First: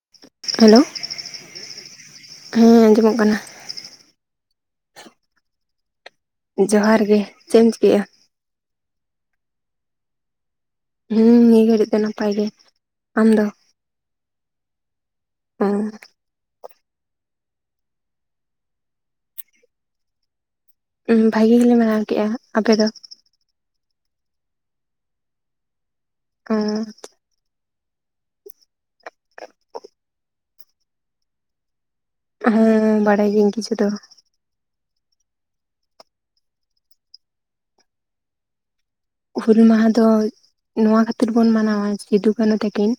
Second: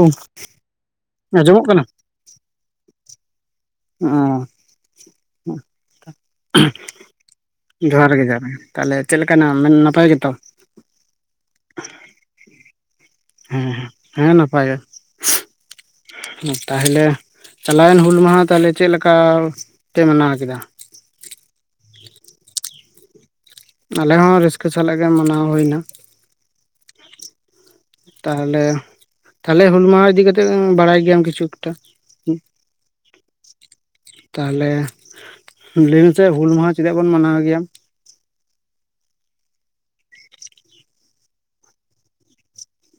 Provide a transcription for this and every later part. ᱚ ᱦᱮᱞᱳ ᱟᱸᱡᱚᱢᱚᱜ ᱠᱟᱱᱟ ᱦᱮᱸ ᱟᱸᱡᱚᱢᱚᱜ ᱠᱟᱱᱟ ᱚᱸ ᱡᱚᱦᱟᱨ ᱜᱮ ᱪᱮᱫ ᱮᱢ ᱪᱤᱠᱟᱹᱭᱮᱜᱼᱟ ᱡᱚᱦᱟᱨ ᱜᱮ ᱡᱚᱦᱟᱨ ᱜᱮ ᱛᱟᱦᱞᱮ ᱪᱮᱫ ᱞᱮᱠᱟ ᱢᱮᱱᱟᱢᱟ ᱱᱟᱯᱟᱭ ᱜᱮᱛᱚ ᱦᱮᱸ ᱱᱤᱭᱟᱹ ᱜᱷᱟᱨᱤᱡ ᱫᱚ ᱱᱟᱯᱟᱭ ᱜᱮ ᱟᱢ ᱫᱚ ᱦᱮᱸ ᱦᱮᱸ ᱦᱮᱸ ᱱᱟᱯᱟᱭ ᱜᱮ ᱚᱸ ᱛᱟᱦᱚᱞᱮ ᱪᱟᱞᱟᱣᱮᱱ ᱦᱩᱞ ᱢᱟᱦᱟ ᱛᱟᱦᱚᱞᱮ ᱪᱮᱫ ᱞᱮᱠᱟ ᱯᱮ ᱢᱟᱱᱟᱣ ᱠᱮᱫᱟ ᱵᱷᱟᱹᱜᱤ ᱜᱮᱞᱮ ᱢᱟᱱᱟᱣ ᱠᱮᱜᱼᱟ ᱟᱯᱮ ᱫᱚ ᱟᱞᱮ ᱦᱚᱸ ᱨᱟᱹᱥᱠᱟᱹ ᱥᱟᱞᱟᱜ ᱜᱮ ᱢᱟᱱᱟᱣ ᱦᱩᱭ ᱮᱱᱟ ᱚᱸ ᱛᱟᱦᱚᱞᱮ ᱛᱟᱦᱞᱮ ᱦᱩᱞᱢᱟᱦᱟ ᱤᱫᱤ ᱠᱟᱛᱮ ᱵᱟᱲᱟᱭ ᱜᱮᱭᱟᱢ ᱠᱤᱪᱷᱩ ᱮᱠᱴᱟ ᱦᱮᱸ ᱵᱟᱲᱟᱭ ᱜᱤᱭᱟᱹᱧ ᱠᱤᱪᱷᱩ ᱮᱠᱴᱟ ᱛᱟᱦᱚᱞᱮ ᱞᱟᱹᱭ ᱢᱮᱥᱮ ᱦᱩᱞ ᱢᱟᱦᱟ ᱪᱮᱫᱟᱜ ᱵᱚᱱ ᱢᱟᱱᱟᱣ ᱜᱮᱭᱟ ᱦᱩᱞ ᱢᱟᱦᱟ ᱫᱚ ᱱᱚᱣᱟ ᱠᱷᱟᱹᱛᱤᱨ ᱵᱚᱱ ᱢᱟᱱᱟᱣᱟ ᱥᱤᱫᱩ ᱠᱟᱹᱱᱩ ᱛᱟᱹᱠᱤᱱ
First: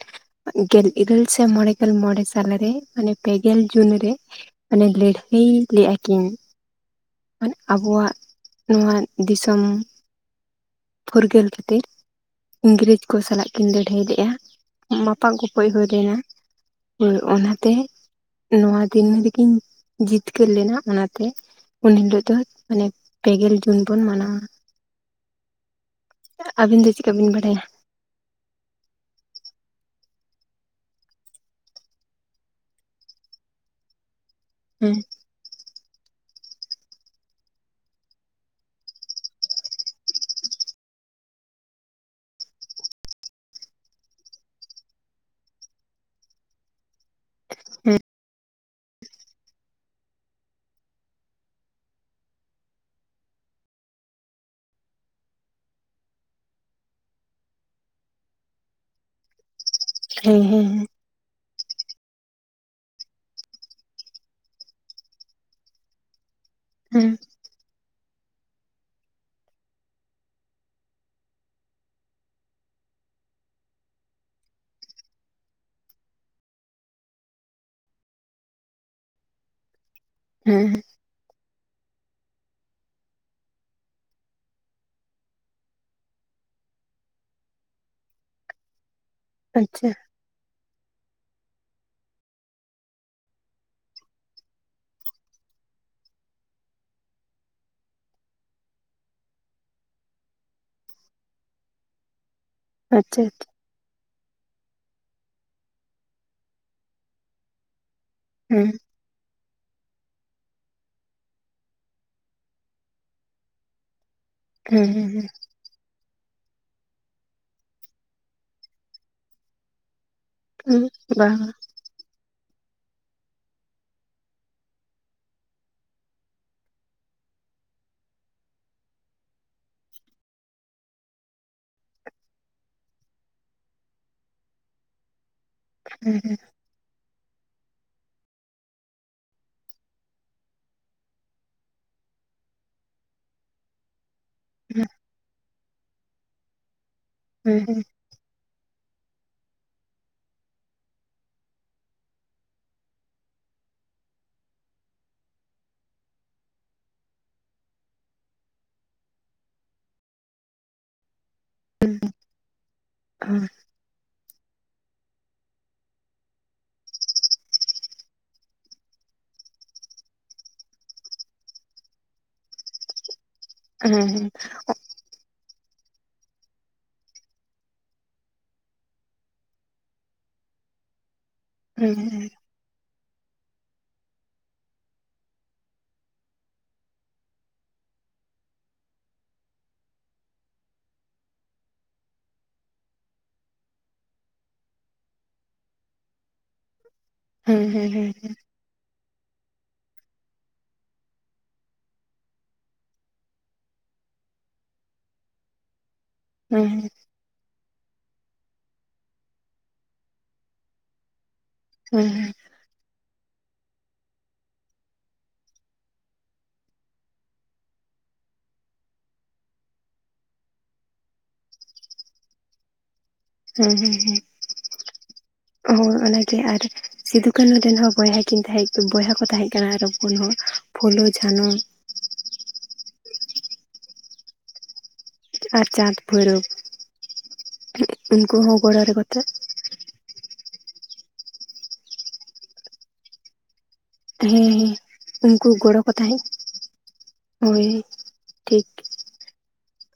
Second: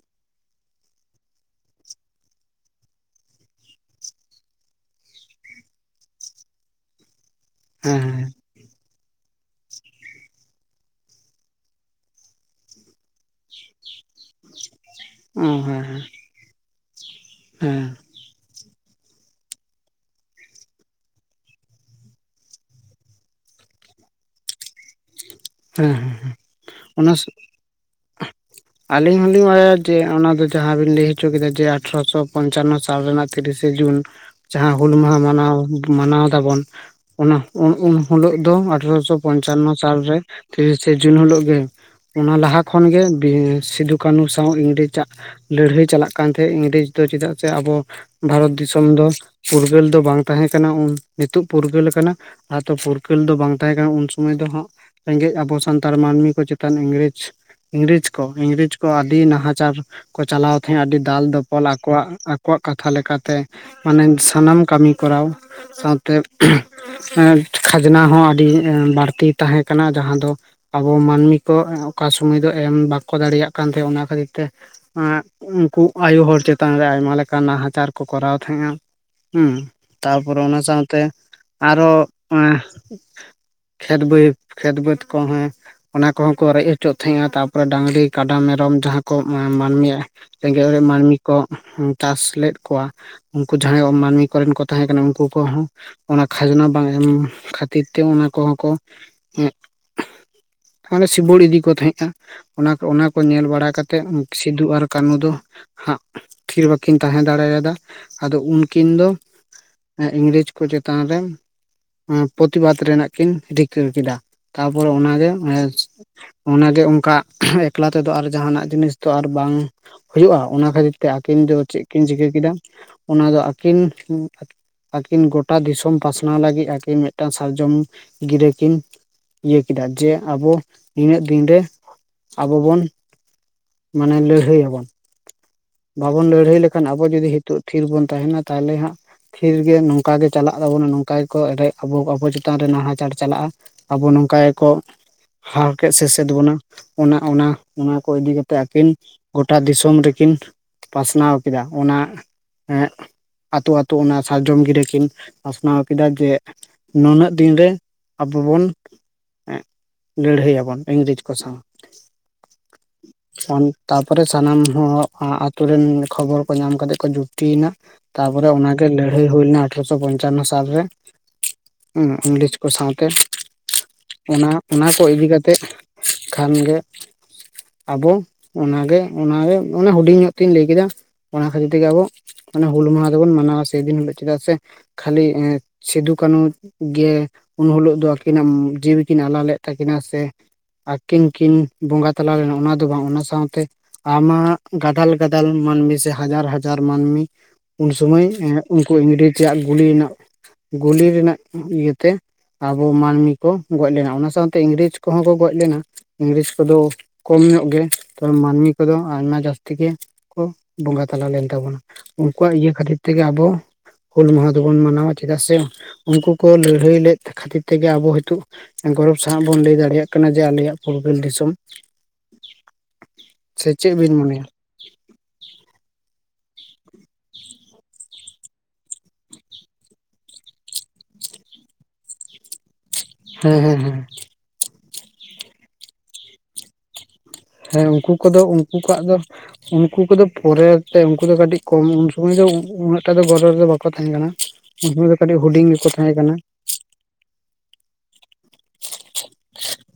ᱜᱮᱞ ᱤᱨᱟᱹᱞ ᱥᱮᱭ ᱢᱚᱬᱮᱜᱞ ᱢᱚᱬᱮ ᱥᱟᱞᱮ ᱨᱮ ᱢᱟᱱᱮ ᱯᱮᱜᱮᱞ ᱡᱩᱱ ᱨᱮ ᱢᱟᱱᱮ ᱞᱟᱹᱲᱦᱟᱹᱭ ᱞᱮᱫᱼᱟ ᱠᱤᱱ ᱢᱟᱱᱮ ᱦᱮᱸ ᱟᱵᱚᱣᱟᱜ ᱦᱮᱸ ᱱᱚᱣᱟ ᱫᱤᱥᱚᱢ ᱯᱷᱩᱨᱜᱟᱹᱞ ᱠᱷᱟᱛᱤᱨ ᱤᱝᱨᱮᱡᱽ ᱠᱚ ᱥᱟᱞᱟᱜ ᱠᱤᱱ ᱞᱟᱹᱲᱦᱟᱹᱭ ᱞᱮᱫᱼᱟ ᱢᱟᱯᱟᱜ ᱚ ᱜᱚᱯᱚᱡ ᱦᱮᱸ ᱦᱩᱭ ᱞᱮᱱᱟ ᱦᱳᱭ ᱚᱱᱟᱛᱮ ᱦᱮᱸ ᱱᱚᱣᱟ ᱛᱤᱦᱤᱱ ᱨᱮᱠᱤᱱ ᱡᱤᱛᱠᱟᱹᱨ ᱞᱮᱱᱟ ᱚᱱᱟᱛᱮ ᱩᱱ ᱦᱤᱞᱳᱜ ᱫᱚ ᱢᱟᱱᱮ ᱯᱮᱜᱮᱞ ᱡᱩᱱ ᱵᱚᱱ ᱢᱟᱱᱟᱣᱟ ᱦᱮᱸ ᱦᱮᱸ ᱟᱹᱵᱤᱱ ᱫᱚ ᱪᱤᱠᱟᱹ ᱵᱤᱱ ᱵᱟᱰᱟᱭᱟ ᱟᱞᱤᱧ ᱦᱚᱸᱞᱤᱧ ᱵᱟᱲᱟᱭᱟ ᱡᱮ ᱚᱱᱟᱫᱚ ᱡᱟᱦᱟᱸ ᱵᱤᱱ ᱞᱟᱹᱭ ᱦᱚᱪᱚ ᱠᱮᱫᱟ ᱡᱮ ᱟᱴᱷᱨᱚᱥᱚ ᱯᱚᱧᱪᱟᱱᱱᱚ ᱥᱟᱞ ᱨᱮᱱᱟᱜ ᱛᱤᱨᱤᱥ ᱮ ᱡᱩᱱ ᱡᱟᱦᱟᱸ ᱦᱩᱞ ᱦᱮᱸ ᱢᱟᱦᱟ ᱢᱟᱱᱟᱣ ᱢᱟᱱᱟᱣ ᱫᱟᱵᱚᱱ ᱩᱱᱦᱤᱞᱳ ᱫᱚ ᱟᱴᱷᱨᱚᱥᱚ ᱯᱚᱧᱪᱟᱱᱱᱚ ᱥᱟᱞᱨᱮ ᱛᱤᱨᱤᱥ ᱥᱮ ᱡᱩᱱ ᱦᱤᱞᱳᱜ ᱜᱮ ᱚᱱᱟ ᱞᱟᱦᱟ ᱠᱷᱚᱱᱜ ᱜᱮ ᱥᱤᱫᱩ ᱠᱟᱹᱱᱩ ᱥᱟᱶ ᱤᱝᱨᱮᱡᱽᱟᱜ ᱞᱟᱹᱲᱦᱟᱹᱭ ᱪᱟᱞᱟᱜ ᱠᱟᱱ ᱛᱟᱦᱮᱸᱫ ᱤᱝᱨᱮᱡᱽ ᱫᱚ ᱪᱮᱫᱟᱜ ᱟᱵᱚ ᱵᱷᱟᱨᱚᱛ ᱫᱤᱥᱚᱢ ᱩᱱ ᱫᱚ ᱯᱷᱩᱨᱜᱟᱹᱞ ᱫᱚ ᱵᱟᱝ ᱛᱟᱦᱮᱸ ᱠᱟᱱᱟ ᱩᱱ ᱱᱤᱛᱚᱜ ᱯᱷᱩᱨᱜᱟᱹᱞ ᱟᱠᱟᱱᱟ ᱟᱨᱛᱚ ᱯᱷᱩᱨᱜᱟᱹᱞ ᱫᱚ ᱵᱟᱝ ᱛᱟᱦᱮᱸ ᱠᱟᱱᱟ ᱩᱱ ᱥᱚᱢᱚᱭ ᱫᱚ ᱦᱟᱸᱜ ᱨᱮᱸᱜᱮᱡ ᱟᱵᱚ ᱥᱟᱱᱛᱟᱲ ᱢᱟᱹᱱᱢᱤ ᱠᱚ ᱪᱮᱛᱟᱱ ᱤᱝᱨᱮᱡᱽ ᱤᱝᱨᱮᱡᱽ ᱠᱚ ᱤᱝᱨᱮᱡᱽ ᱠᱚ ᱟᱹᱰᱤ ᱱᱟᱦᱟᱪᱟᱨ ᱠᱚ ᱦᱮᱸ ᱪᱟᱞᱟᱣ ᱛᱟᱦᱮᱸᱜ ᱦᱮᱸ ᱟᱹᱰᱤ ᱫᱟᱞ ᱫᱟᱯ ᱚᱞ ᱟᱠᱚᱣᱟᱜ ᱟᱠᱚᱣᱟᱜ ᱠᱟᱛᱷᱟ ᱞᱮᱠᱟᱛᱮ ᱢᱟᱱᱮ ᱥᱟᱱᱟᱢ ᱠᱟᱹᱢᱤ ᱠᱚᱨᱟᱣ ᱥᱟᱶᱛᱮ ᱦᱮᱸ ᱠᱷᱟᱡᱽᱱᱟ ᱦᱚᱸ ᱟᱹᱰᱤ ᱵᱟᱹᱲᱛᱤ ᱛᱟᱦᱮᱸ ᱠᱟᱱᱟ ᱡᱟᱦᱟᱸ ᱫᱚ ᱟᱵᱚ ᱢᱟᱹᱱᱢᱤ ᱠᱚ ᱚᱠᱟ ᱥᱩᱢᱟᱹᱭ ᱫᱚ ᱮᱢ ᱵᱟ ᱠᱚ ᱫᱟᱲᱮᱭᱟᱜ ᱠᱟᱱ ᱛᱮᱸ ᱚᱱᱟ ᱠᱷᱟᱹᱛᱤᱨ ᱛᱮ ᱩᱱᱠᱩ ᱟᱭᱩ ᱦᱚᱲ ᱪᱮᱛᱟᱱ ᱨᱮ ᱟᱭᱢᱟ ᱞᱮᱠᱟᱱ ᱱᱟᱦᱟᱪᱟᱨ ᱠᱚ ᱠᱚᱨᱟᱣ ᱛᱟᱦᱮᱸᱟ ᱦᱮᱸ ᱛᱟᱨᱯᱚᱨᱮ ᱚᱱᱟ ᱦᱮᱸ ᱦᱮᱸ ᱥᱟᱶᱛᱮ ᱟᱨᱦᱚ ᱮ ᱠᱷᱮᱛ ᱵᱟᱹᱭ ᱠᱷᱮᱛ ᱵᱟᱹᱫᱽ ᱠᱚ ᱦᱮᱸ ᱚᱱᱟ ᱠᱚᱦᱚᱸ ᱠᱚ ᱨᱮᱡ ᱦᱚᱪᱚᱜ ᱛᱟᱦᱮᱸᱜᱼᱟ ᱛᱟᱯᱚᱨᱮ ᱰᱟᱝᱨᱤ ᱠᱟᱰᱟ ᱢᱮᱨᱚᱢ ᱡᱟᱦᱟᱸ ᱠᱚ ᱟᱪᱪᱷᱟ ᱢᱟᱹᱱᱢᱤᱭᱟᱜ ᱨᱮᱸᱜᱮᱡ ᱚᱨᱮᱡ ᱢᱟᱹᱱᱢᱤ ᱠᱚ ᱪᱟᱥ ᱞᱮᱫ ᱠᱚᱣᱟ ᱩᱱᱠᱩ ᱡᱟᱦᱟᱸᱭ ᱢᱟᱹᱱᱢᱤ ᱠᱚᱨᱮᱱ ᱠᱚ ᱛᱟᱦᱮᱸ ᱠᱟᱱᱟ ᱩᱱᱠᱩ ᱠᱚᱦᱚᱸ ᱠᱷᱟᱡᱽᱱᱟ ᱵᱟᱝ ᱮᱢ ᱠᱷᱟᱹᱛᱤᱨ ᱛᱮ ᱚᱱᱟ ᱠᱚᱦᱚᱸ ᱠᱚ ᱢᱟᱱᱮ ᱥᱤᱵᱩᱲ ᱤᱫᱤ ᱠᱚ ᱛᱟᱦᱮᱸᱫᱼᱟ ᱚᱱᱟ ᱚᱱᱟᱠᱚ ᱟᱪᱪᱷᱟ ᱧᱮᱞ ᱟᱪᱪᱷᱟ ᱵᱟᱲᱟ ᱠᱟᱛᱮᱫ ᱥᱤᱫᱩ ᱟᱨ ᱠᱟᱹᱱᱩ ᱫᱚ ᱦᱟᱸᱜ ᱛᱷᱤᱨ ᱵᱟᱠᱤᱱ ᱛᱟᱦᱮᱸ ᱫᱟᱲᱮᱭᱟᱫᱟ ᱟᱫᱚ ᱦᱮᱸ ᱩᱱᱠᱤᱱ ᱫᱚ ᱤᱝᱨᱮᱡᱽ ᱠᱚ ᱪᱮᱛᱟᱱ ᱨᱮ ᱯᱨᱚᱛᱤᱵᱟᱫᱽ ᱨᱮᱱᱟᱜ ᱠᱤᱱ ᱨᱤᱠᱟᱹ ᱠᱮᱫᱟ ᱦᱮᱸ ᱛᱟᱯᱚᱨᱮ ᱚᱱᱟᱜᱮ ᱦᱮᱸ ᱚᱱᱟᱜᱮ ᱚᱱᱠᱟ ᱮᱠᱞᱟ ᱛᱮᱫᱚ ᱟᱨ ᱡᱱᱟᱜ ᱡᱤᱱᱤᱥ ᱫᱚ ᱟᱨ ᱵᱟᱝ ᱦᱩᱭᱩᱜᱼᱟ ᱚᱱᱟ ᱦᱮᱸ ᱠᱷᱟᱹᱛᱤᱨ ᱛᱮ ᱵᱟ ᱟᱹᱠᱤᱱ ᱫᱚ ᱪᱮᱫ ᱠᱤᱱ ᱪᱤᱠᱟᱹ ᱠᱮᱫᱟ ᱚᱱᱟ ᱫᱚ ᱟᱹᱠᱤᱱ ᱟᱹᱠᱤᱱ ᱜᱚᱴᱟ ᱫᱤᱥᱚᱢ ᱯᱟᱥᱱᱟᱣ ᱞᱟᱹᱜᱤᱫ ᱟᱹᱠᱤᱱ ᱢᱤᱫᱴᱟᱱ ᱥᱟᱨᱡᱚᱢ ᱜᱤᱨᱟᱹ ᱠᱤᱱ ᱤᱭᱟᱹ ᱠᱮᱫᱟ ᱡᱮ ᱟᱵᱚ ᱱᱤᱱᱟᱹᱜ ᱫᱤᱱᱨᱮ ᱟᱵᱚ ᱵᱚᱱ ᱢᱟᱱᱮ ᱞᱟᱹᱲᱦᱟᱹᱭᱭᱟᱵᱚᱱ ᱦᱮᱸ ᱵᱟᱵᱚᱱ ᱦᱮᱸ ᱞᱟᱹᱲᱦᱟᱹᱭ ᱞᱮᱠᱷᱟᱱ ᱟᱵᱚ ᱡᱩᱫᱤ ᱦᱤᱛᱚᱜ ᱛᱷᱤᱨ ᱵᱚᱱ ᱛᱟᱦᱮᱱᱟ ᱛᱟᱦᱚᱞᱮ ᱦᱟᱸᱜ ᱛᱷᱤᱨ ᱜᱮ ᱱᱚᱝᱠᱟ ᱜᱮ ᱪᱟᱞᱟᱜ ᱛᱟᱵᱚᱱᱟ ᱱᱚᱝᱠᱟ ᱜᱮᱠᱚ ᱨᱮ ᱟᱵᱚ ᱪᱮᱛᱟᱱ ᱨᱮ ᱱᱟᱦᱟᱪᱟᱨ ᱪᱟᱞᱟᱜᱼᱟ ᱟᱵᱚ ᱱᱚ ᱚᱠᱟᱜᱮᱠᱚ ᱦᱮᱸ ᱦᱟᱨᱠᱮ ᱥᱟᱥᱮᱫ ᱵᱚᱱᱟ ᱚᱱᱟ ᱚᱱᱟ ᱦᱮᱸ ᱦᱮᱸ ᱦᱮᱸ ᱦᱮᱸ ᱦᱮᱸ ᱦᱮᱸ ᱦᱮᱸ ᱚᱱᱟ ᱦᱮᱸ ᱠᱚ ᱤᱫᱤ ᱠᱟᱛᱮ ᱟᱹᱠᱤᱱ ᱜᱚᱴᱟ ᱫᱤᱥᱚᱢ ᱨᱮᱠᱤᱱ ᱯᱟᱥᱱᱟᱣ ᱠᱮᱫᱟ ᱚᱱᱟ ᱮᱸᱜ ᱟᱛᱳ ᱟᱛᱳ ᱚᱱᱟ ᱥᱟᱨᱡᱚᱢ ᱜᱤᱨᱟᱹ ᱠᱤᱱ ᱯᱟᱥᱱᱟᱣ ᱠᱮᱫᱟ ᱡᱮ ᱱᱩᱱᱟᱹᱜ ᱫᱤᱱᱨᱮ ᱟᱵᱚᱵᱚᱱ ᱞᱟᱹᱲᱦᱟᱹᱭᱭᱟᱵᱚᱱ ᱤᱝᱨᱮᱡᱽ ᱠᱚ ᱥᱟᱸᱣ ᱛᱟᱯᱚᱨᱮ ᱥᱟᱱᱟᱢ ᱦᱚᱲ ᱟᱛᱳ ᱨᱮᱱ ᱠᱷᱚᱵᱚᱨ ᱠᱚ ᱧᱟᱢ ᱠᱟᱛᱮ ᱠᱚ ᱡᱩᱠᱛᱤᱭᱮᱱᱟ ᱛᱟᱯᱚᱨᱮ ᱚᱱᱟ ᱜᱮ ᱞᱟᱹᱲᱦᱟᱹᱭ ᱦᱩᱭ ᱞᱮᱱᱟ ᱟᱴᱷᱨᱚᱚᱥᱚ ᱯᱚᱧᱪᱟᱱᱱᱚ ᱥᱟ ᱛᱟᱯᱨᱮ ᱤᱝᱞᱤᱥ ᱠᱚ ᱥᱟᱶᱛᱮ ᱚᱱᱟ ᱚᱱᱟ ᱠᱚ ᱤᱫᱤ ᱠᱟᱛᱮ ᱠᱷᱟᱱ ᱜᱮ ᱟᱵᱚ ᱚᱱᱟᱜᱮ ᱚᱱᱟᱜᱮ ᱚᱱᱮ ᱦᱩᱰᱤᱧ ᱧᱚᱜ ᱛᱤᱧ ᱞᱟᱹᱭ ᱠᱮᱫᱟ ᱚᱱᱟ ᱠᱷᱟᱹᱛᱤᱨ ᱛᱮᱜᱮ ᱟᱵᱚ ᱢᱟᱱᱮ ᱦᱩᱞ ᱢᱟᱦᱟ ᱫᱚᱵᱚᱱ ᱢᱟᱱᱟᱣᱟ ᱥᱮᱫᱤᱱ ᱦᱤᱞᱳᱜ ᱪᱮᱫᱟᱜ ᱥᱮ ᱠᱷᱟᱞᱞᱤ ᱥᱤᱫᱩ ᱠᱟᱹᱱᱩ ᱜᱮ ᱩᱱ ᱦᱤᱞᱳ ᱫᱚ ᱩᱱᱠᱤᱱᱟᱜ ᱡᱤᱣᱤ ᱠᱤᱱ ᱟᱞᱟ ᱞᱮᱫ ᱛᱟᱹᱠᱤᱱᱟ ᱥᱮ ᱟᱹᱠᱤᱱ ᱠᱤᱱ ᱵᱚᱸᱜᱟ ᱛᱟᱞᱟᱣ ᱞᱮᱱᱟ ᱚᱱᱟ ᱫᱚ ᱵᱟᱝ ᱚᱱᱟ ᱥᱟᱶᱛᱮ ᱟᱢᱟᱜ ᱜᱟᱫᱟᱞ ᱜᱟᱫᱞ ᱢᱟᱹᱱᱢᱤ ᱥᱮ ᱦᱟᱡᱟᱨ ᱦᱟᱡᱟᱨ ᱢᱟᱹᱱᱢᱤ ᱩᱱ ᱥᱩᱢᱟᱹᱭ ᱩᱱᱠᱩ ᱤᱝᱨᱮᱡ ᱡᱟᱜ ᱜᱩᱞᱤ ᱨᱮᱱᱟᱜ ᱜᱩᱞᱤ ᱨᱮᱱᱟᱜ ᱤᱭᱟᱹᱛᱮ ᱟᱵᱚ ᱢᱟᱹᱱᱢᱤ ᱠᱚ ᱜᱚᱡ ᱞᱮᱱᱟ ᱚᱱᱟ ᱥᱟᱶᱛᱮ ᱤᱝᱨᱮᱡᱽ ᱠᱚᱦᱚᱸ ᱠᱚ ᱜᱚᱡ ᱞᱮᱱᱟ ᱤᱝᱨᱮᱡᱽ ᱠᱚᱫᱚ ᱦᱮᱸ ᱠᱚᱢ ᱧᱚᱜ ᱜᱮ ᱛ ᱢᱟᱹᱱᱢᱤ ᱠᱚᱫᱚ ᱟᱭᱢᱟ ᱡᱟᱹᱥᱛᱤ ᱜᱮ ᱠᱚ ᱵᱚᱸᱜᱟ ᱛᱟᱞᱟ ᱞᱮᱱ ᱛᱟᱵᱚᱱᱟ ᱦᱮᱸ ᱩᱱᱠᱩᱣᱟᱜ ᱤᱭᱟᱹ ᱠᱷᱟᱹᱛᱤᱨ ᱛᱮᱜᱮ ᱟᱵᱚ ᱦᱩᱞ ᱢᱟᱦᱟ ᱫᱚᱵᱚᱱ ᱢᱟᱱᱟᱣᱟ ᱪᱮᱫᱟᱜ ᱥᱮ ᱩᱱᱠᱩ ᱠᱚ ᱞᱟᱹᱲᱦᱟᱹᱭ ᱞᱮᱫ ᱠᱷᱟᱹᱛᱤᱨ ᱛᱮᱜᱮ ᱟᱵᱚ ᱱᱤᱛᱚᱜ ᱥᱟᱶ ᱵᱚᱱ ᱞᱟᱹᱭ ᱫᱟᱲᱮᱭᱟᱜ ᱠᱟᱱᱟ ᱡᱮ ᱟᱞᱮᱭᱟᱜ ᱯᱷᱩᱨᱜᱟᱹᱞ ᱫᱤᱥᱚᱢ ᱥᱮ ᱪᱮᱫ ᱵᱤᱱ ᱢᱚᱱᱮᱭᱟ ᱦ ᱟ ᱟᱨ ᱥᱤᱫᱩ ᱠᱟᱹᱱᱩ ᱨᱮᱱ ᱦᱚᱸ ᱵᱚᱭᱦᱟ ᱠᱤᱱ ᱛᱟᱦᱮᱸ ᱵᱚᱭᱦᱟ ᱠᱚ ᱛᱟᱦᱮᱸ ᱠᱟᱱᱟ ᱟᱨ ᱦᱚᱸ ᱯᱷᱳ ᱦᱚ ᱯᱷᱩᱞᱚ ᱡᱷᱟᱱᱚ ᱢᱷᱟᱱᱚ ᱦᱮᱸ ᱦᱮᱸ ᱦᱮᱸ ᱟᱨ ᱪᱟᱸᱫᱽ ᱵᱚᱭᱨᱚᱵᱽ ᱦᱮᱸ ᱩᱱᱠᱩ ᱠᱚᱫᱚ ᱩᱱᱠᱩ ᱠᱚᱣᱟᱜ ᱫᱚ ᱩᱱᱠᱩ ᱠᱚᱫᱚᱵ ᱯᱚᱨᱮᱛᱮ ᱩᱱᱠᱩ ᱫᱚ ᱠᱟᱹᱴᱤᱡ ᱠᱚᱢ ᱥᱚᱢᱚᱭ ᱫᱚ ᱩᱱᱟᱹᱜ ᱴᱟᱜ ᱫᱚ ᱜᱚᱨᱚ ᱨᱮ ᱫᱚ ᱵᱟᱠ ᱦᱮᱸ ᱦᱮ ᱩᱱᱠᱩ ᱜᱚᱲᱚ ᱜᱮᱠᱚ ᱠᱚ ᱛᱟᱦᱮᱸ ᱠᱟᱱᱟ ᱦᱚᱭ ᱴᱷᱤᱠ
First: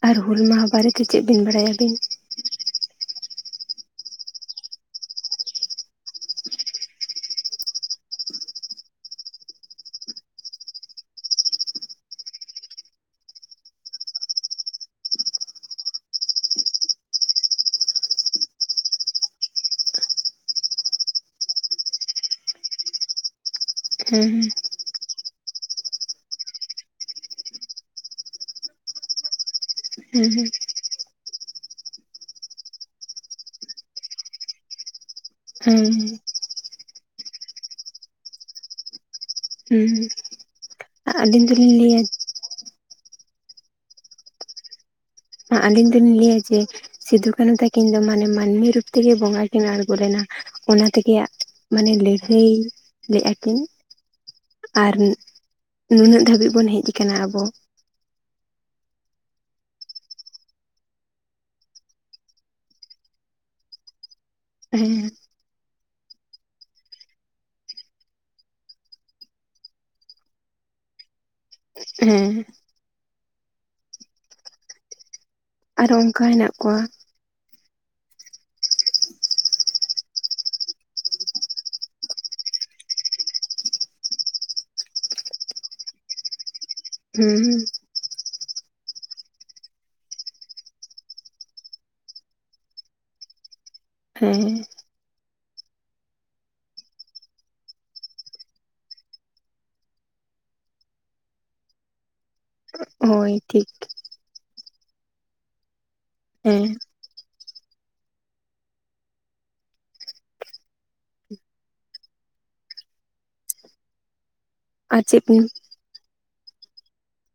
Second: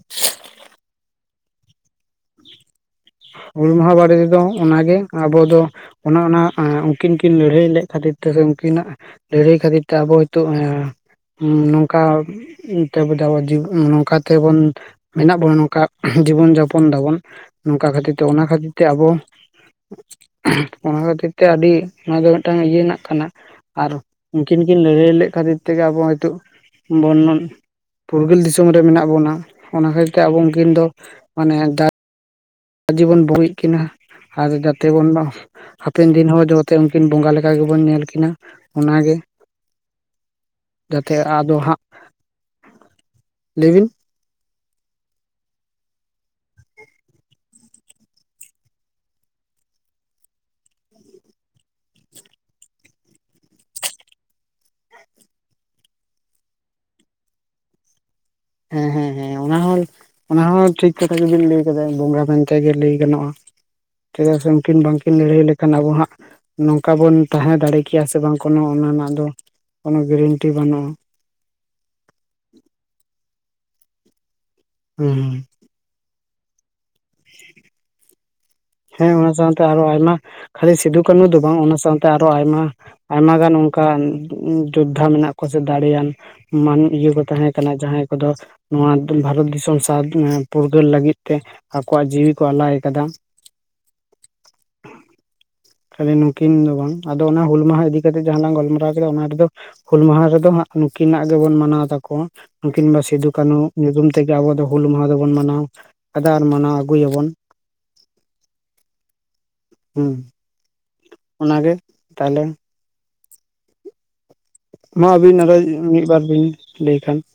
ᱟᱨ ᱦᱩᱞ ᱢᱟᱦᱟᱸ ᱵᱟᱨᱮᱛᱮ ᱪᱮᱫ ᱵᱤᱱ ᱵᱟᱲᱟᱭᱟᱵᱤᱱ ᱦᱩᱞ ᱢᱟᱦᱟᱸ ᱵᱟᱨᱮ ᱛᱮᱫᱚ ᱚᱱᱟᱜᱮ ᱟᱵᱚ ᱫᱚ ᱚᱱᱮ ᱚᱱᱟ ᱩᱱᱠᱤᱱ ᱠᱤᱱ ᱞᱟᱹᱲᱦᱟᱹᱭ ᱞᱮᱫ ᱠᱷᱟᱹᱛᱤᱨ ᱤᱨ ᱛᱮ ᱩᱱᱠᱤᱱᱟᱜ ᱞᱟᱹᱲᱦᱟᱹᱭ ᱠᱷᱟᱹᱛᱤᱨ ᱛᱮ ᱟᱵᱚ ᱦᱚᱭᱛᱚ ᱱᱚᱝᱠᱟ ᱱᱚᱝᱠᱟ ᱛᱮᱵᱚᱱ ᱢᱮᱱᱟᱜ ᱵᱚᱱᱟ ᱱᱚᱝᱠᱟ [inaudible] ᱡᱤᱵᱚᱱ ᱡᱟᱯᱚᱱ ᱫᱟᱵᱚᱱ ᱱᱚᱝᱠᱟ ᱠᱷᱟᱹᱛᱤᱨ ᱛᱮ ᱚᱱᱟ ᱠᱷᱟᱹᱛᱤᱨ ᱛᱮ ᱟᱵᱚ ᱚᱱᱟ ᱠᱷᱟᱹᱛᱤᱨ ᱛᱮ ᱟᱹᱰᱤ ᱚᱱᱟ ᱫᱚ ᱢᱤᱫᱴᱟᱝ ᱤᱭᱟᱹ ᱨᱮᱱᱟᱜ ᱠᱟᱱᱟ ᱟᱨ ᱦᱮᱸ ᱩᱱᱠᱤᱱ ᱠᱤᱱ ᱞᱟᱹᱲᱦᱟᱹᱭ ᱞᱮᱫ ᱠᱷᱟᱹᱛᱤᱨ ᱛᱮᱜᱮ ᱟᱵᱚ ᱱᱤᱛᱚᱜ ᱵᱚᱨᱱᱚᱱ ᱯᱷᱩᱨᱜᱟᱹᱞ ᱫᱤᱥᱚᱢ ᱨᱮ ᱢᱮᱱᱟᱜ ᱵᱚᱱᱟ ᱚᱱᱟ ᱠᱷᱟᱹᱛᱤᱨ ᱛᱮ ᱦᱮᱸ ᱟᱵᱚ ᱩᱱᱠᱤᱱ ᱫᱚ ᱢᱟᱱᱮ ᱡᱤᱵᱚᱱ ᱵᱩᱜᱤᱜ ᱠᱤᱱᱟᱹ ᱟᱨ ᱡᱟᱛᱮ ᱵᱚᱱ ᱦᱮᱸ ᱦᱟᱯᱮᱱ ᱫᱤᱱ ᱦᱚᱸ ᱡᱚᱛᱮ ᱩᱱᱠᱤᱱ ᱵᱚᱸᱜᱟ ᱞᱮᱠᱟ ᱜᱮᱵᱚᱱ ᱧᱮᱞ ᱠᱤᱱᱟ ᱚᱱᱟᱜᱮ [unintelligible] ᱦᱮᱸ ᱡᱟᱛᱮ ᱟᱹᱞᱤᱧ ᱟᱫᱚ ᱫᱚᱞᱤᱧ ᱦᱟᱸᱜ ᱞᱟᱹᱭᱟ ᱞᱟᱹᱭ ᱵᱤᱱ ᱟᱹᱞᱤᱧ ᱫᱚᱞᱤᱧ ᱞᱟᱹᱭᱟ ᱡᱮ ᱥᱤᱫᱩ ᱠᱟᱹᱱᱩ ᱛᱟᱹᱠᱤᱱ ᱫᱚ ᱢᱟᱱᱮ ᱢᱟᱹᱱᱢᱤ ᱨᱩᱯ ᱛᱮᱜᱮ ᱵᱚᱸᱜᱟ ᱠᱤᱱ ᱟᱬᱜᱳ ᱞᱮᱱᱟ ᱚᱱᱟ ᱛᱮᱜᱮ ᱢᱟᱱᱮ ᱞᱟᱹᱲᱦᱟᱹᱭ ᱞᱮᱫᱼᱟ ᱠᱤᱱ ᱟᱨ ᱱᱩᱱᱟᱹᱜ ᱫᱷᱟᱹᱵᱤᱜ ᱵᱩᱝ ᱦᱮᱡ ᱠᱟᱱᱟ ᱟᱵᱩ ᱦᱮᱸ ᱦᱮᱸ ᱦᱮᱸ ᱚᱱᱟ ᱦᱚᱸ ᱚᱱᱟᱦᱚᱸ ᱴᱷᱤᱠ ᱠᱟᱛᱷᱟ ᱜᱮᱵᱤᱱ ᱞᱟᱹᱭ ᱟᱠᱟᱫᱟ ᱵᱚᱝᱜᱟ ᱮᱱᱠᱟᱜᱮ ᱜᱮ ᱞᱟᱹᱭ ᱜᱟᱱᱚᱜᱼᱟ ᱪᱮᱫᱟᱜ ᱥᱮ ᱩᱱᱠᱤᱱ ᱦᱮᱸ ᱵᱟᱝᱠᱤᱱ ᱞᱟᱹᱲᱦᱟᱹᱭ ᱞᱮᱠᱷᱟᱱ ᱟᱵᱩ ᱦᱟᱸᱜ ᱱᱚᱝᱠᱟ ᱵᱚᱱ ᱛᱟᱦᱮᱸ ᱫᱟᱲᱮ ᱠᱮᱭᱟ ᱥᱮ ᱵᱟᱝ ᱠᱳᱱᱳ ᱚᱱᱟ ᱨᱮᱱᱟᱜ ᱫᱚ ᱠᱳᱱᱳ ᱜᱮᱨᱮᱱᱴᱤ ᱵᱟᱹᱱᱩᱜᱼᱟ ᱦᱮᱸ ᱦᱩᱸ ᱦᱩᱸ ᱟᱨ ᱚᱱᱠᱟ ᱦᱮᱱᱟᱜ ᱠᱚᱣᱟ [unintelligible] ᱦᱮᱸ ᱚᱱᱟ ᱥᱟᱶᱛᱮ ᱟᱨᱚ ᱟᱭᱢᱟ ᱠᱷᱟᱹᱞᱤ ᱥᱤᱫᱚᱠᱟᱱᱩ ᱫᱚ ᱵᱟᱝ ᱚᱱᱟ ᱥᱟᱶᱛᱮ ᱟᱨᱚ ᱟᱭᱢᱟ ᱟᱭᱢᱟ ᱜᱟᱱ ᱚᱱᱠᱟᱱ ᱡᱳᱫᱽᱫᱷᱟ ᱢᱮᱱᱟᱜ ᱠᱚᱣᱟ ᱥᱮ ᱫᱟᱲᱮᱭᱟᱱ ᱢᱟᱹᱱ ᱤᱭᱟᱹ ᱠᱚ ᱦᱮᱸ ᱛᱟᱸᱦᱮ ᱠᱟᱱᱟ ᱡᱟᱦᱟᱸᱭ ᱠᱚᱫᱚ ᱱᱚᱣᱟ ᱵᱷᱟᱨᱚᱛ ᱫᱤᱥᱚᱢ ᱥᱟᱶ ᱯᱷᱩᱨᱜᱟᱹᱞ ᱞᱟᱹᱜᱤᱫ ᱛᱮ ᱟᱠᱚᱣᱟᱜ ᱡᱤᱣᱤ ᱠᱚ ᱟᱞᱟᱭ ᱟᱠᱟᱫᱟ ᱦᱮᱸ ᱠᱷᱟᱹᱞᱤ ᱱᱩᱠᱤᱱ ᱫᱚ ᱵᱟᱝ ᱟᱫᱚ ᱦᱩᱞ ᱢᱟᱦᱟᱸ ᱮᱫᱤ ᱠᱟᱛᱮᱜ ᱡᱟᱦᱟᱞᱟᱝ ᱜᱟᱞᱢᱟᱨᱟᱶ ᱠᱮᱫᱟ ᱚᱱᱟᱨᱮ ᱫᱚ ᱦᱩᱞ ᱢᱟᱦᱟᱸ ᱨᱮᱫᱚ ᱦᱟᱸᱜ ᱱᱩᱠᱤᱱᱟᱜ ᱜᱮᱵᱚᱱ ᱢᱟᱱᱟᱶ ᱛᱟᱠᱚᱣᱟ ᱩᱠᱤᱱ ᱫᱚ ᱥᱤᱫᱩ ᱦᱳᱭ ᱠᱟᱹᱱᱦᱩ ᱴᱷᱤᱠ ᱧᱩᱛᱩᱢ ᱛᱮᱜᱮ ᱟᱵᱚ ᱫᱚ ᱦᱩᱞ ᱢᱟᱦᱟ ᱫᱚᱵᱩᱱ ᱢᱟᱱᱟᱣ ᱟᱠᱟᱫᱟ ᱟᱨ ᱦᱮᱸ ᱢᱟᱱᱟᱣ ᱟᱹᱜᱩᱭᱟᱵᱩᱱ ᱦᱮᱸ ᱚᱱᱟᱜᱮ ᱛᱟᱦᱞᱮ ᱟᱨ ᱢᱟ ᱪᱮᱫ ᱟᱹᱵᱤᱱ ᱵᱤᱱ ᱟᱨᱚᱸ ᱢᱤᱫᱵᱟᱨ ᱵᱤᱱ ᱞᱟᱹᱭ ᱠᱷᱟ [inaudible]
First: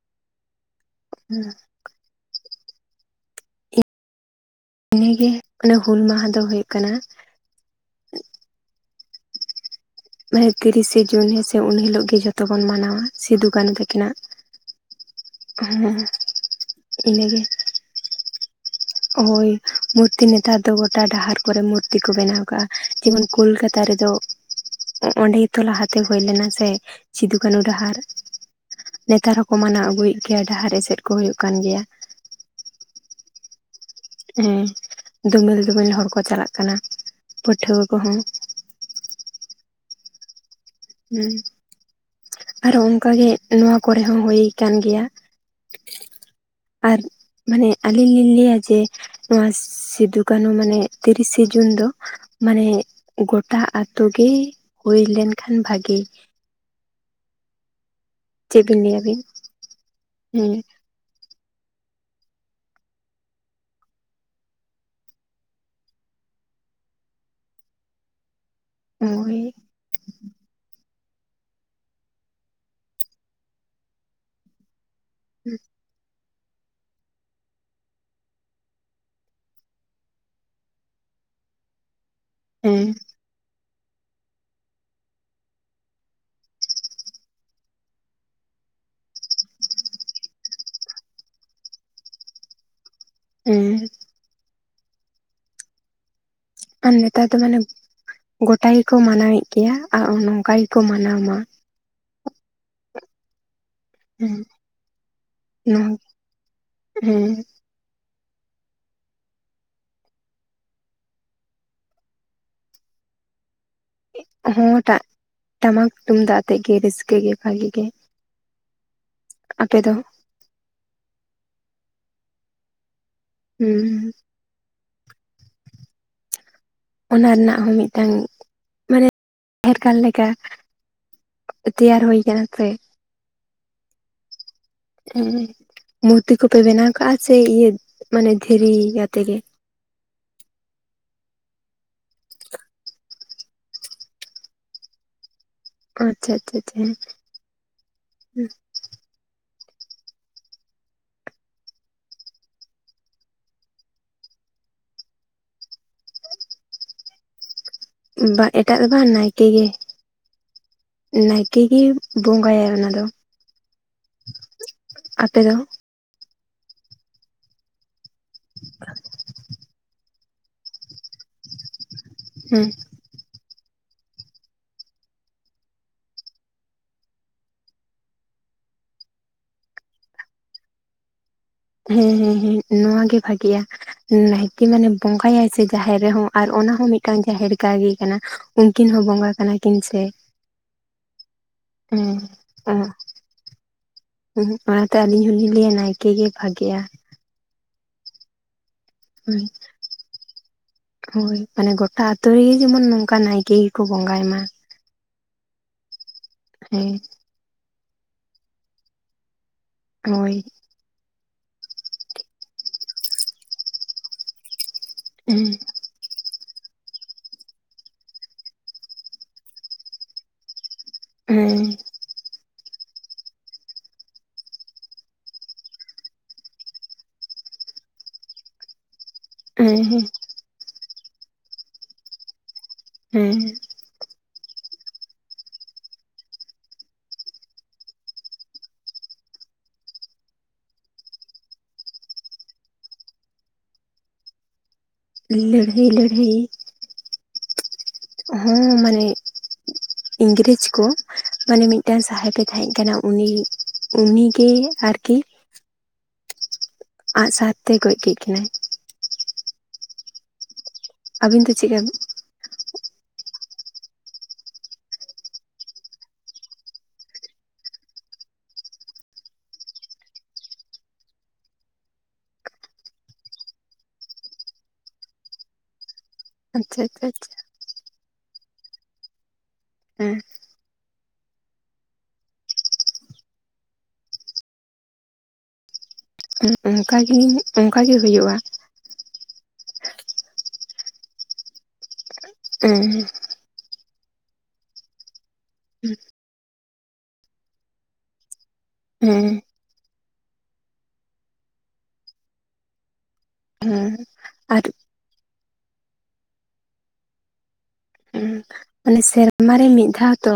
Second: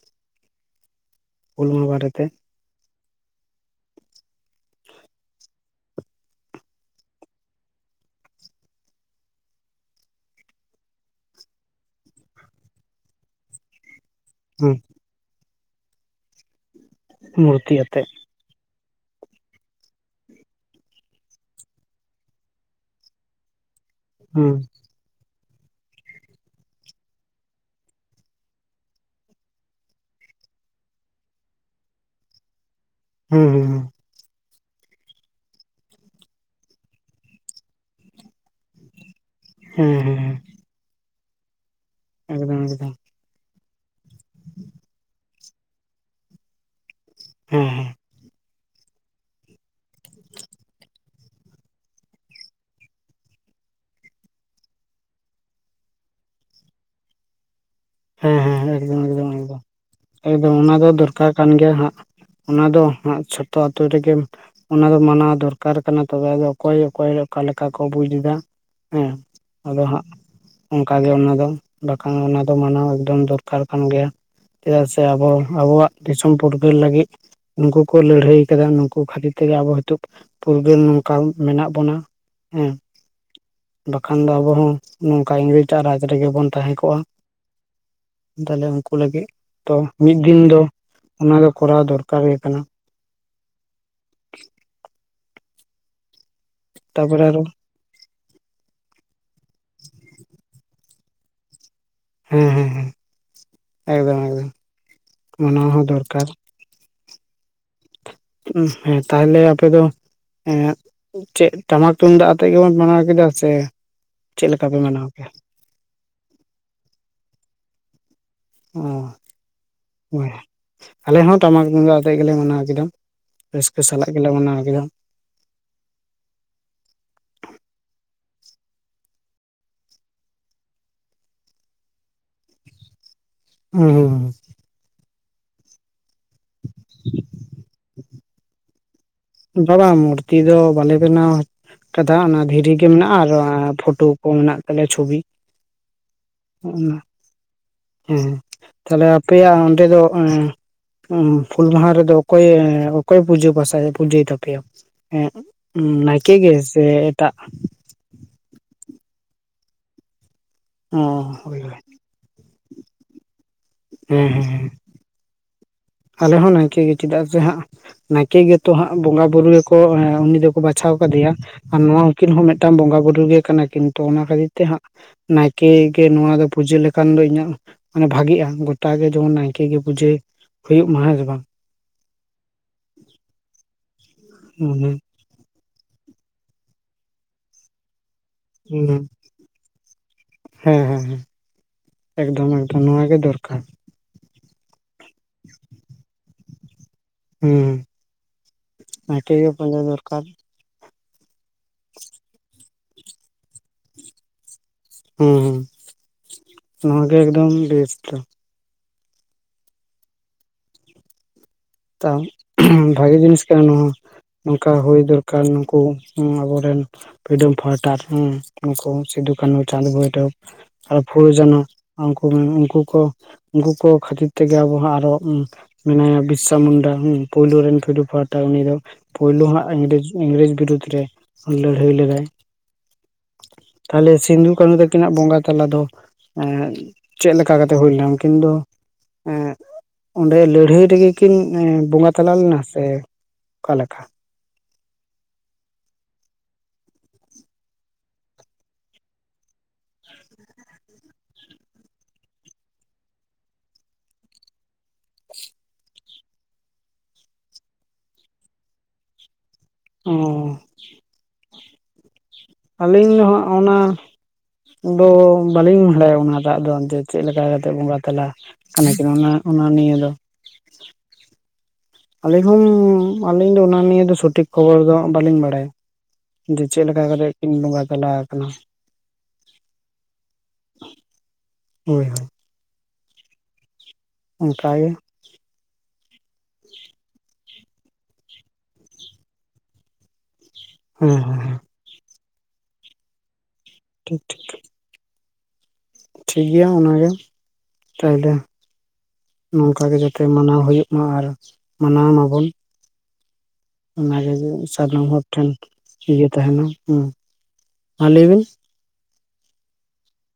ᱦᱩᱞ ᱢᱟᱦᱟᱸ ᱵᱟᱨᱮᱛᱮ ᱤᱱᱟᱹᱜᱮ ᱚᱱᱮ ᱦᱩᱞ ᱢᱟᱦᱟᱸᱫᱚ ᱦᱩᱭᱩᱜ ᱠᱟᱱᱟ ᱢᱟᱱᱮ ᱛᱤᱨᱤᱥᱮ ᱡᱩᱱ ᱦᱮᱥᱮ ᱩᱱ ᱦᱤᱞᱳᱜ ᱜᱮ ᱡᱷᱚᱛᱚ ᱵᱚᱱ ᱢᱟᱱᱟᱣᱟ ᱥᱤᱫᱚ ᱠᱟᱱᱩ ᱛᱟᱹᱠᱤᱱᱟᱜ ᱦᱮᱸ [unintelligible] ᱦᱮᱸ ᱢᱩᱨᱛᱤ ᱟᱛᱮᱜ ᱦᱚᱭ ᱢᱩᱨᱛᱤ ᱱᱮᱛᱟᱨ ᱫᱚ ᱜᱚᱴᱟ ᱰᱟᱦᱟᱨ ᱠᱚᱨᱮ ᱢᱩᱨᱛᱤ ᱠᱚ ᱵᱮᱱᱟᱣ ᱠᱟᱜᱼᱟ ᱡᱮᱢᱚᱱ ᱠᱳᱞᱠᱟᱛ ᱛᱟᱨ ᱨᱮᱫᱚ ᱦᱩᱸ ᱚᱸᱰᱮ ᱛᱚ ᱞᱟᱦᱟᱛᱮ ᱦᱩᱭ ᱞᱮᱱᱟ ᱥᱮ ᱥᱤᱫᱩ ᱠᱟᱹᱱᱩ ᱰᱟᱦᱟᱨ ᱱᱮᱛᱟᱨ ᱦᱚᱸᱠᱚ ᱢᱟᱱᱟᱣ ᱟᱹᱜᱩᱭᱮᱫ ᱜᱮᱭᱟ ᱰᱟᱦᱟᱨ ᱮᱥᱮᱫ ᱠᱚ ᱦᱩᱭᱩᱜ ᱠᱟᱱ ᱜᱮᱭᱟ ᱦᱩᱸ ᱦᱩᱸ ᱦᱮᱸ ᱫᱚᱢᱮᱞ ᱫᱚᱢᱮᱞ ᱦᱚᱲ ᱠᱚ ᱪᱟᱞᱟᱜ ᱠᱟᱱᱟ ᱯᱟᱹᱴᱷᱩᱣᱟᱹ ᱠᱚᱦᱚᱸ ᱦᱮᱸ ᱟᱨᱚ ᱚᱱᱠᱟᱜᱮ ᱱᱚᱣᱟ ᱠᱚᱨᱮ ᱦᱚᱸ ᱦᱩᱭ ᱠᱟᱱ ᱜᱮᱭᱟ ᱟᱨ ᱦᱮᱸ ᱢᱟᱱᱮ ᱟᱹᱞᱤᱧ ᱞᱤᱧ ᱞᱟᱹᱭᱟ ᱡᱮ ᱱᱚᱣᱟ ᱥᱤᱫᱩ ᱠᱟᱹᱱᱩ ᱢᱟᱱᱮ ᱛᱤᱨᱤᱥᱮ ᱡᱩᱱ ᱫᱚ ᱢᱟᱱᱮ ᱜᱚᱴᱟ ᱟᱛᱳ ᱜᱮ ᱦᱩᱭ ᱞᱮᱱᱠᱷᱟᱱ ᱵᱷᱟᱜᱮ ᱦᱮᱸ ᱦᱮᱸ ᱪᱮᱫ ᱦᱮᱸ ᱵᱤᱱ ᱞᱟᱹᱭ ᱮᱠᱫᱚᱢ ᱟᱹᱵᱤᱱ ᱮᱠᱫᱚᱢ ᱮᱠᱫᱚᱢ ᱮᱠᱫᱚᱢ ᱚᱱᱟ ᱫᱚ ᱫᱚᱨᱠᱟᱨ ᱠᱟᱱ ᱜᱮᱭᱟ ᱦᱟᱸᱜ ᱚᱱᱟ ᱫᱚ ᱡᱷᱚᱛᱚ ᱟᱛᱳ ᱨᱮᱜᱮ ᱚᱱᱟ ᱫᱚ ᱢᱟᱱᱟᱣ ᱫᱚᱨᱠᱟᱨ ᱠᱟᱱᱟ ᱛᱚᱵᱮ ᱚᱠᱚᱭ ᱚᱠᱚᱭ ᱚᱠᱟ ᱞᱮᱠᱟ ᱠᱚ ᱵᱩᱡᱽ ᱮᱫᱟ ᱦᱮᱸ ᱦᱳᱭ ᱟᱫᱚ ᱦᱟᱸᱜ ᱚᱱᱠᱟᱜᱮ ᱚᱱᱟ ᱫᱚ ᱵᱟᱠᱷᱟᱱ ᱢᱟᱱᱟᱣ ᱮᱠᱫᱚᱢ ᱫᱚᱨᱠᱟᱨ ᱠᱟᱱ ᱜᱮ ᱪᱮᱫᱟᱜ ᱟᱵᱚ ᱯᱷᱩᱨᱜᱟᱹᱞ ᱞᱟᱹᱜᱤᱫ ᱱᱩᱠᱩ ᱠᱚ ᱞᱟᱹᱲᱦᱟᱹᱭ ᱠᱟᱫᱟ ᱱᱩᱠᱩ ᱠᱷᱟᱹᱛᱤᱨ ᱛᱮᱜᱮ ᱟᱵᱚ ᱱᱤᱛᱚᱜ ᱯᱷᱩᱨᱜᱟᱹᱞ ᱱᱚᱝᱠᱟ ᱢᱮᱱᱟᱜ ᱵᱚᱱᱟ ᱦᱮᱸ ᱵᱟᱠᱷᱟᱱ ᱫᱚ ᱟᱵᱚ ᱦᱚᱸ ᱱᱚᱝᱠᱟ ᱤᱝᱨᱮᱡᱽ ᱟᱟᱜ ᱨᱟᱡᱽ ᱨᱮᱜᱮ ᱵᱚᱱ ᱛᱟᱦᱮᱸ ᱠᱚᱜᱼᱟ ᱛᱟᱦᱞᱮ ᱩᱱᱠᱩ ᱞᱟᱹᱜᱤᱫ ᱛᱚ ᱢᱤᱫ ᱫᱤᱱ ᱫᱚ ᱚᱱᱟ ᱫᱚ ᱠᱚᱨᱟᱣ ᱫᱚᱨᱠᱟᱨ ᱜᱮ ᱠᱟᱱᱟ ᱦᱮᱸ ᱟᱨ ᱛᱟᱯᱚᱨᱮ ᱱᱮᱛᱟᱨ ᱫᱚ ᱟᱨᱚ ᱢᱟᱱᱮ ᱜᱚᱴᱟ ᱜᱮᱠᱚ ᱢᱟᱱᱟᱣᱮᱫ ᱜᱮᱭᱟ ᱟᱨ ᱱᱚᱝᱠᱟ ᱜᱮᱠᱚ ᱢᱟᱱᱟᱣ ᱟᱢ [unintelligible] ᱦᱮᱸ ᱦᱮᱸ ᱮᱠᱫᱚᱢ ᱦᱮᱸ ᱮᱠᱫᱚᱢ ᱢᱟᱱᱟᱣ ᱦᱚᱸ ᱱᱚᱣᱟ ᱫᱚᱨᱠᱟᱨ ᱦᱮᱸ ᱦᱮᱸ ᱛᱟᱦᱚᱞᱮ ᱟᱯᱮ ᱫᱚ ᱦᱮᱸ ᱪᱮᱫ ᱴᱟᱢᱟᱠ ᱛᱩᱢᱫᱟᱜ ᱟᱛᱮᱜ ᱜᱮᱵᱚᱱ ᱵᱮᱟᱱᱟᱣ ᱠᱮᱫᱟ ᱥᱮ ᱪᱮᱫ ᱞᱮᱠᱟ ᱦᱚᱸ ᱯᱮ ᱢᱟᱱᱟᱣ ᱠᱮᱜᱼᱟ ᱴᱟᱢᱟᱠ ᱛᱩᱢᱫᱟᱜ ᱟᱛᱮᱜ ᱜᱮ ᱨᱟᱹᱥᱠᱟᱹ ᱜᱮ ᱵᱷᱟᱹᱜᱤ ᱜᱮ ᱟᱯᱮ ᱫᱚ ᱟᱞᱮ ᱦᱚᱸ ᱴᱟᱢᱟᱠ ᱛᱩᱢᱫᱟᱜ ᱟᱛᱮᱫ ᱜᱮᱞᱮ ᱢᱟᱱᱟᱣ ᱠᱮᱫᱟ ᱨᱟᱹᱥᱠᱟᱹ ᱦᱩᱸ ᱥᱟᱞᱟᱜ ᱜᱮᱞᱮ ᱢᱟᱱᱟᱣ ᱠᱮᱫᱟ ᱚᱱᱟ ᱨᱮᱱᱟᱜ ᱦᱚᱸ ᱢᱤᱫᱴᱟᱝ ᱢᱟᱱᱮ ᱯᱷᱮᱴ ᱠᱟᱱ ᱞᱮᱠᱟ ᱛᱮᱭᱟᱨ ᱦᱩᱭ ᱠᱟᱱᱟ ᱥᱮ ᱦ ᱦ [unintelligible] ᱢᱩᱨᱛᱤ ᱠᱚᱯᱮ ᱵᱮᱱᱟᱣ ᱠᱟᱜᱼᱟ ᱥᱮ ᱤᱭᱟᱹ ᱢᱟᱱᱮ ᱫᱷᱤᱨᱤ ᱟᱛᱮ ᱜᱮ? ᱵᱟᱵᱟ ᱢᱩᱨᱛᱤ ᱫᱚ ᱵᱟᱞᱮ ᱵᱮᱱᱟᱣᱟ ᱠᱟᱫᱟ ᱚᱱᱟ ᱫᱷᱤᱨᱤ ᱜᱮ ᱢᱮᱱᱟᱜᱼᱟ ᱟᱨ ᱯᱷᱳᱴᱳ ᱠᱚ ᱢᱮᱱᱟᱜ ᱛᱟᱞᱮᱭᱟ ᱪᱷᱚᱵᱤ ᱟᱪᱪᱷᱟ ᱟᱪᱪᱷᱟ ᱟᱪᱪᱷᱟ ᱦᱮᱸ ᱛᱟᱞᱦᱮ ᱟᱯᱮᱭᱟᱜ ᱚᱱᱛᱮ ᱨᱮᱫᱚ ᱦᱩᱞ ᱢᱟᱦᱟ ᱨᱮᱫᱚ ᱚᱠᱚᱭ ᱚᱠᱚᱭ ᱯᱩᱡᱟᱹ ᱯᱟᱥᱟᱭᱮᱫ ᱯᱩᱡᱟᱹᱭ ᱛᱟᱯᱮᱭᱟ ᱦᱮᱸ ᱱᱟᱭᱠᱮ ᱜᱮ ᱥᱮ ᱮᱴᱟᱜ ᱵᱟ ᱮᱴᱟᱜ ᱫᱚ ᱵᱟᱝ ᱱᱟᱭᱠᱮ ᱜᱮ ᱚ ᱦᱳᱭ ᱱᱟᱭᱠᱮ ᱦᱳᱭ ᱜᱮ ᱵᱚᱸᱜᱟᱭᱟ ᱚᱱᱟ ᱫᱚ ᱦᱮᱸ ᱟᱯᱮ ᱫᱚ ᱟᱞᱮ ᱦᱚᱸ ᱱᱟᱭᱠᱮ ᱜᱮ ᱪᱮᱫᱟᱜ ᱥᱮ ᱦᱟᱸᱜ ᱱᱟᱭᱠᱮ ᱜᱮᱛᱚ ᱦᱟᱸᱜ ᱵᱚᱸᱜᱟ ᱵᱩᱨᱩ ᱜᱮᱠᱚ ᱵᱟᱪᱷᱟᱣ ᱠᱟᱫᱮᱭᱟ ᱟᱨ ᱱᱚᱣᱟ ᱩᱠᱤᱱ ᱦᱚᱸ ᱦᱮᱸ ᱢᱤᱫᱴᱟᱝ ᱵᱚᱸᱜᱟ ᱵᱩᱨᱩ ᱜᱮ ᱠᱟᱱᱟ ᱠᱤᱱᱛᱩ ᱚᱱᱟ ᱠᱷᱟᱹᱛᱤᱨ ᱛᱮ ᱦᱟᱸᱜ ᱱᱟᱭᱠᱮ ᱜᱮ ᱱᱚᱣᱟ ᱫᱚ ᱯᱩᱡᱟᱹ ᱞᱮᱠᱷᱟᱱ ᱫᱚ ᱤᱧᱟᱹᱜ ᱢᱟᱱᱮ ᱵᱷᱟᱜᱤᱜᱼᱟ ᱜᱚᱴᱟᱜ ᱜᱮ ᱡᱮᱢᱚᱱ ᱱᱟᱭᱠᱮ ᱜᱮ ᱯᱩᱡᱟᱹ ᱦᱩᱭᱩᱜ ᱢᱟ ᱦᱮᱸ ᱥᱮ ᱵᱟᱝ ᱦᱮᱸ ᱦᱮᱸ ᱦᱮᱸ ᱱᱚᱣᱟ ᱜᱮ ᱵᱷᱟᱜᱤᱼᱟ ᱱᱟᱭᱠᱮ ᱢᱟᱱᱮ ᱦᱮᱸ ᱵᱚᱸᱜᱟᱭᱟᱭ ᱥᱮ ᱡᱟᱦᱮᱨ ᱨᱮᱦᱚᱸ ᱟᱨ ᱚᱱᱟ ᱦᱚᱸ ᱢᱤᱫᱴᱟᱝ ᱡᱟᱦᱮᱨ ᱞᱮᱠᱟ ᱜᱮ ᱩᱱᱠᱤᱱ ᱦᱚᱸ ᱵᱚᱸᱜᱟ ᱠᱟᱱᱟ ᱠᱤᱱ ᱥᱮ ᱦᱮᱸ ᱦᱮᱸ ᱦᱮᱸ ᱮᱠᱫᱚᱢ ᱮᱠᱫᱚᱢ ᱱᱚᱣᱟ ᱜᱮ ᱫᱚᱨᱠᱟᱨ ᱦᱮᱸ ᱚᱱᱟᱛᱮ ᱟᱹᱞᱤᱧ ᱦᱚᱞᱤᱧ ᱞᱟᱹᱭᱟ ᱱᱟᱭᱠᱮ ᱜᱮ ᱵᱷᱟᱜᱮᱜᱼᱟ ᱦᱩᱸ ᱟᱨ ᱱᱟᱭᱠᱮ ᱜᱮ ᱵᱟᱸᱜᱟ ᱫᱚᱨᱠᱟᱨ ᱦᱳᱭ ᱢᱟᱱᱮ ᱜᱚᱴᱟ ᱟᱛᱳ ᱨᱮᱜᱮ ᱡᱮᱢᱚᱱ ᱱᱚᱝᱠᱟ ᱱᱟᱭᱠᱮ ᱜᱮᱠᱚ ᱵᱚᱸᱜᱟᱭ ᱢᱟ ᱦᱮᱸ ᱦᱮᱸ ᱦᱮᱸ ᱱᱚᱣᱟ ᱜᱮ ᱮᱠᱫᱚᱢ ᱵᱮᱥᱴ-ᱟ ᱦᱳᱭ ᱛᱟᱣ ᱵᱷᱟᱜᱮ ᱡᱤᱱᱤᱥ ᱠᱟᱱᱟ ᱱᱚᱣᱟ ᱠᱟ ᱦᱩᱭ ᱫᱚᱨᱠᱟᱨ ᱦᱮᱸ ᱱᱩᱠᱩ ᱟᱵᱚᱨᱮᱱ ᱯᱷᱨᱤᱰᱢ ᱯᱷᱟᱭᱴᱟᱨ ᱩᱱᱠᱩ ᱥᱤᱫᱩᱼᱠᱟᱱᱩ ᱪᱟᱸᱫᱽ ᱵᱷᱳᱭᱨᱚᱵ ᱟᱨ ᱯᱷᱩᱞᱟᱹ ᱡᱟᱱᱚ ᱦᱮᱸ ᱩᱱᱠᱩ ᱩᱱᱠᱩ ᱩᱱᱠᱩ ᱠᱚ ᱠᱷᱟᱹᱛᱤᱨ ᱛᱮᱜᱮ ᱟᱵᱚ ᱦᱚᱸ ᱟᱨᱚ ᱢᱮᱱᱟᱭᱟ ᱵ ᱢᱩᱱᱰᱟ ᱦᱩ ᱯᱳᱭᱞᱳ ᱨᱮᱱ ᱯᱷᱮᱨᱳ ᱯᱟᱦᱴᱟ ᱩᱱᱤ ᱫᱚ ᱯᱩᱭᱞᱳ ᱦᱮᱸ ᱦᱟᱸᱜ ᱦᱮᱸ ᱤᱝᱨᱮᱡᱽ ᱵᱤᱨᱩᱫᱽ ᱨᱮ ᱞᱟᱹᱲᱦᱟᱹᱭ ᱞᱮᱫᱟᱭ ᱦᱮᱸ ᱛᱟᱦᱚᱞᱮ ᱥᱤᱸᱫᱩ ᱠᱟᱹ ᱛᱟᱹᱠᱤᱱᱟᱜ ᱵᱚᱸᱜᱟ ᱛᱟᱞᱟ ᱫᱚ ᱮ ᱪᱮᱫ ᱞᱮᱠᱟ ᱠᱟᱛᱮ ᱦᱩᱭ ᱞᱮᱱᱟ ᱩᱱ ᱠᱤᱱ ᱫᱚ ᱚᱸᱰᱮ ᱞᱟᱹᱲᱦᱟᱹᱭ ᱨᱮᱜᱮ ᱠᱤᱱ ᱵᱚᱸᱜᱟ ᱛᱟᱞᱟ ᱞᱮᱱᱟ ᱥᱮ ᱚᱠᱟ ᱞᱮᱠᱟ ᱞᱟᱹᱲᱦᱟᱹᱭ ᱞᱟᱹᱲᱦᱟᱹᱭ ᱦᱚᱸ ᱢᱟᱱᱮ ᱤᱝᱨᱮᱡᱽ ᱠᱚ ᱢᱟᱱᱮ ᱢᱤᱫᱴᱟᱱ ᱥᱟᱦᱮᱵᱮ ᱛᱟᱦᱮᱸ ᱠᱟᱱᱟ ᱩᱱᱤ ᱩᱱᱤᱜᱮ ᱟᱨᱠᱤ ᱟᱸᱜ ᱥᱟᱨᱛᱮ ᱜᱚᱡ ᱠᱮᱫ ᱠᱤᱱᱟᱹᱭ ᱚ [inaudible] ᱟᱹᱵᱤᱱ ᱫᱚ ᱪᱮᱫ ᱞᱮᱠᱟᱤᱱ [unintelligible] ᱟᱹᱞᱤᱧ ᱫᱚ ᱦᱟᱸᱜ ᱚᱱᱟ ᱫᱚ ᱵᱟᱹᱞᱤᱧ ᱵᱟᱲᱟᱭᱟ ᱚᱱᱟ ᱫᱟᱜ ᱫᱚ ᱪᱮᱫᱞᱮᱠᱟ ᱠᱟᱛᱮᱫ ᱵᱚᱸᱜᱟ ᱛᱟᱞᱟ ᱠᱟᱱᱟᱠᱤᱱ ᱚᱱᱟ ᱚᱱᱟ ᱱᱤᱭᱟᱹ ᱫᱚ ᱟᱹᱞᱤᱧ ᱦᱚᱸ ᱟᱹᱞᱤᱧ ᱫᱚ ᱚᱱᱟ ᱱᱤᱭᱮ ᱫᱚ ᱥᱚᱴᱷᱤᱠ ᱠᱷᱚᱵᱚᱨ ᱫᱚ ᱵᱟᱹᱞᱤᱧ ᱵᱟᱲᱟᱭᱟ ᱡᱮ ᱟᱪᱪᱷᱟ ᱪᱮᱫ ᱞᱮᱠᱟ ᱟᱪᱪᱷᱟ ᱠᱟᱛᱮᱜ ᱟᱪᱪᱷᱟ ᱠᱤᱱ ᱵᱚᱸᱜᱟ ᱛᱟᱞᱟ ᱟᱠᱟᱱᱟ ᱦᱮᱸ ᱦᱳᱭ ᱦᱳᱭ ᱚᱱᱠᱟᱜᱮ ᱚᱱᱠᱟᱟᱜᱮ ᱚᱱᱠᱟᱜᱮ ᱦᱩᱭᱩᱜᱼᱟ ᱦᱮᱸ ᱦᱮᱸ ᱦᱮᱸ ᱦᱮᱸ [inaudible] ᱴᱷᱤᱠ ᱴᱷᱤᱠ ᱴᱷ ᱜᱮᱭᱟ ᱚᱱᱟᱜᱮ ᱛᱟᱦᱚᱞᱮ ᱦᱮᱸ ᱱᱚᱝᱠᱟ ᱜᱮ ᱡᱚᱛᱚ ᱛᱮ ᱢᱟᱱᱟᱣ ᱦᱩᱭᱩᱜ ᱢᱟ ᱟᱨ ᱢᱟᱱᱟᱣ ᱢᱟᱵᱚᱱ ᱦᱮᱸ ᱚᱱᱟᱜᱮ ᱟᱨ ᱥᱟᱱᱟᱢ ᱦᱚᱲ ᱴᱷᱮᱱ ᱤᱭᱟᱹ ᱛᱟᱦᱮᱱᱟ ᱦᱮᱸ ᱢᱟ ᱞᱟᱹᱭ ᱵᱤᱱ ᱚᱱᱮ ᱥᱮᱨᱢᱟᱨᱮ ᱢᱤᱫ ᱫᱷᱟᱣ ᱛᱚ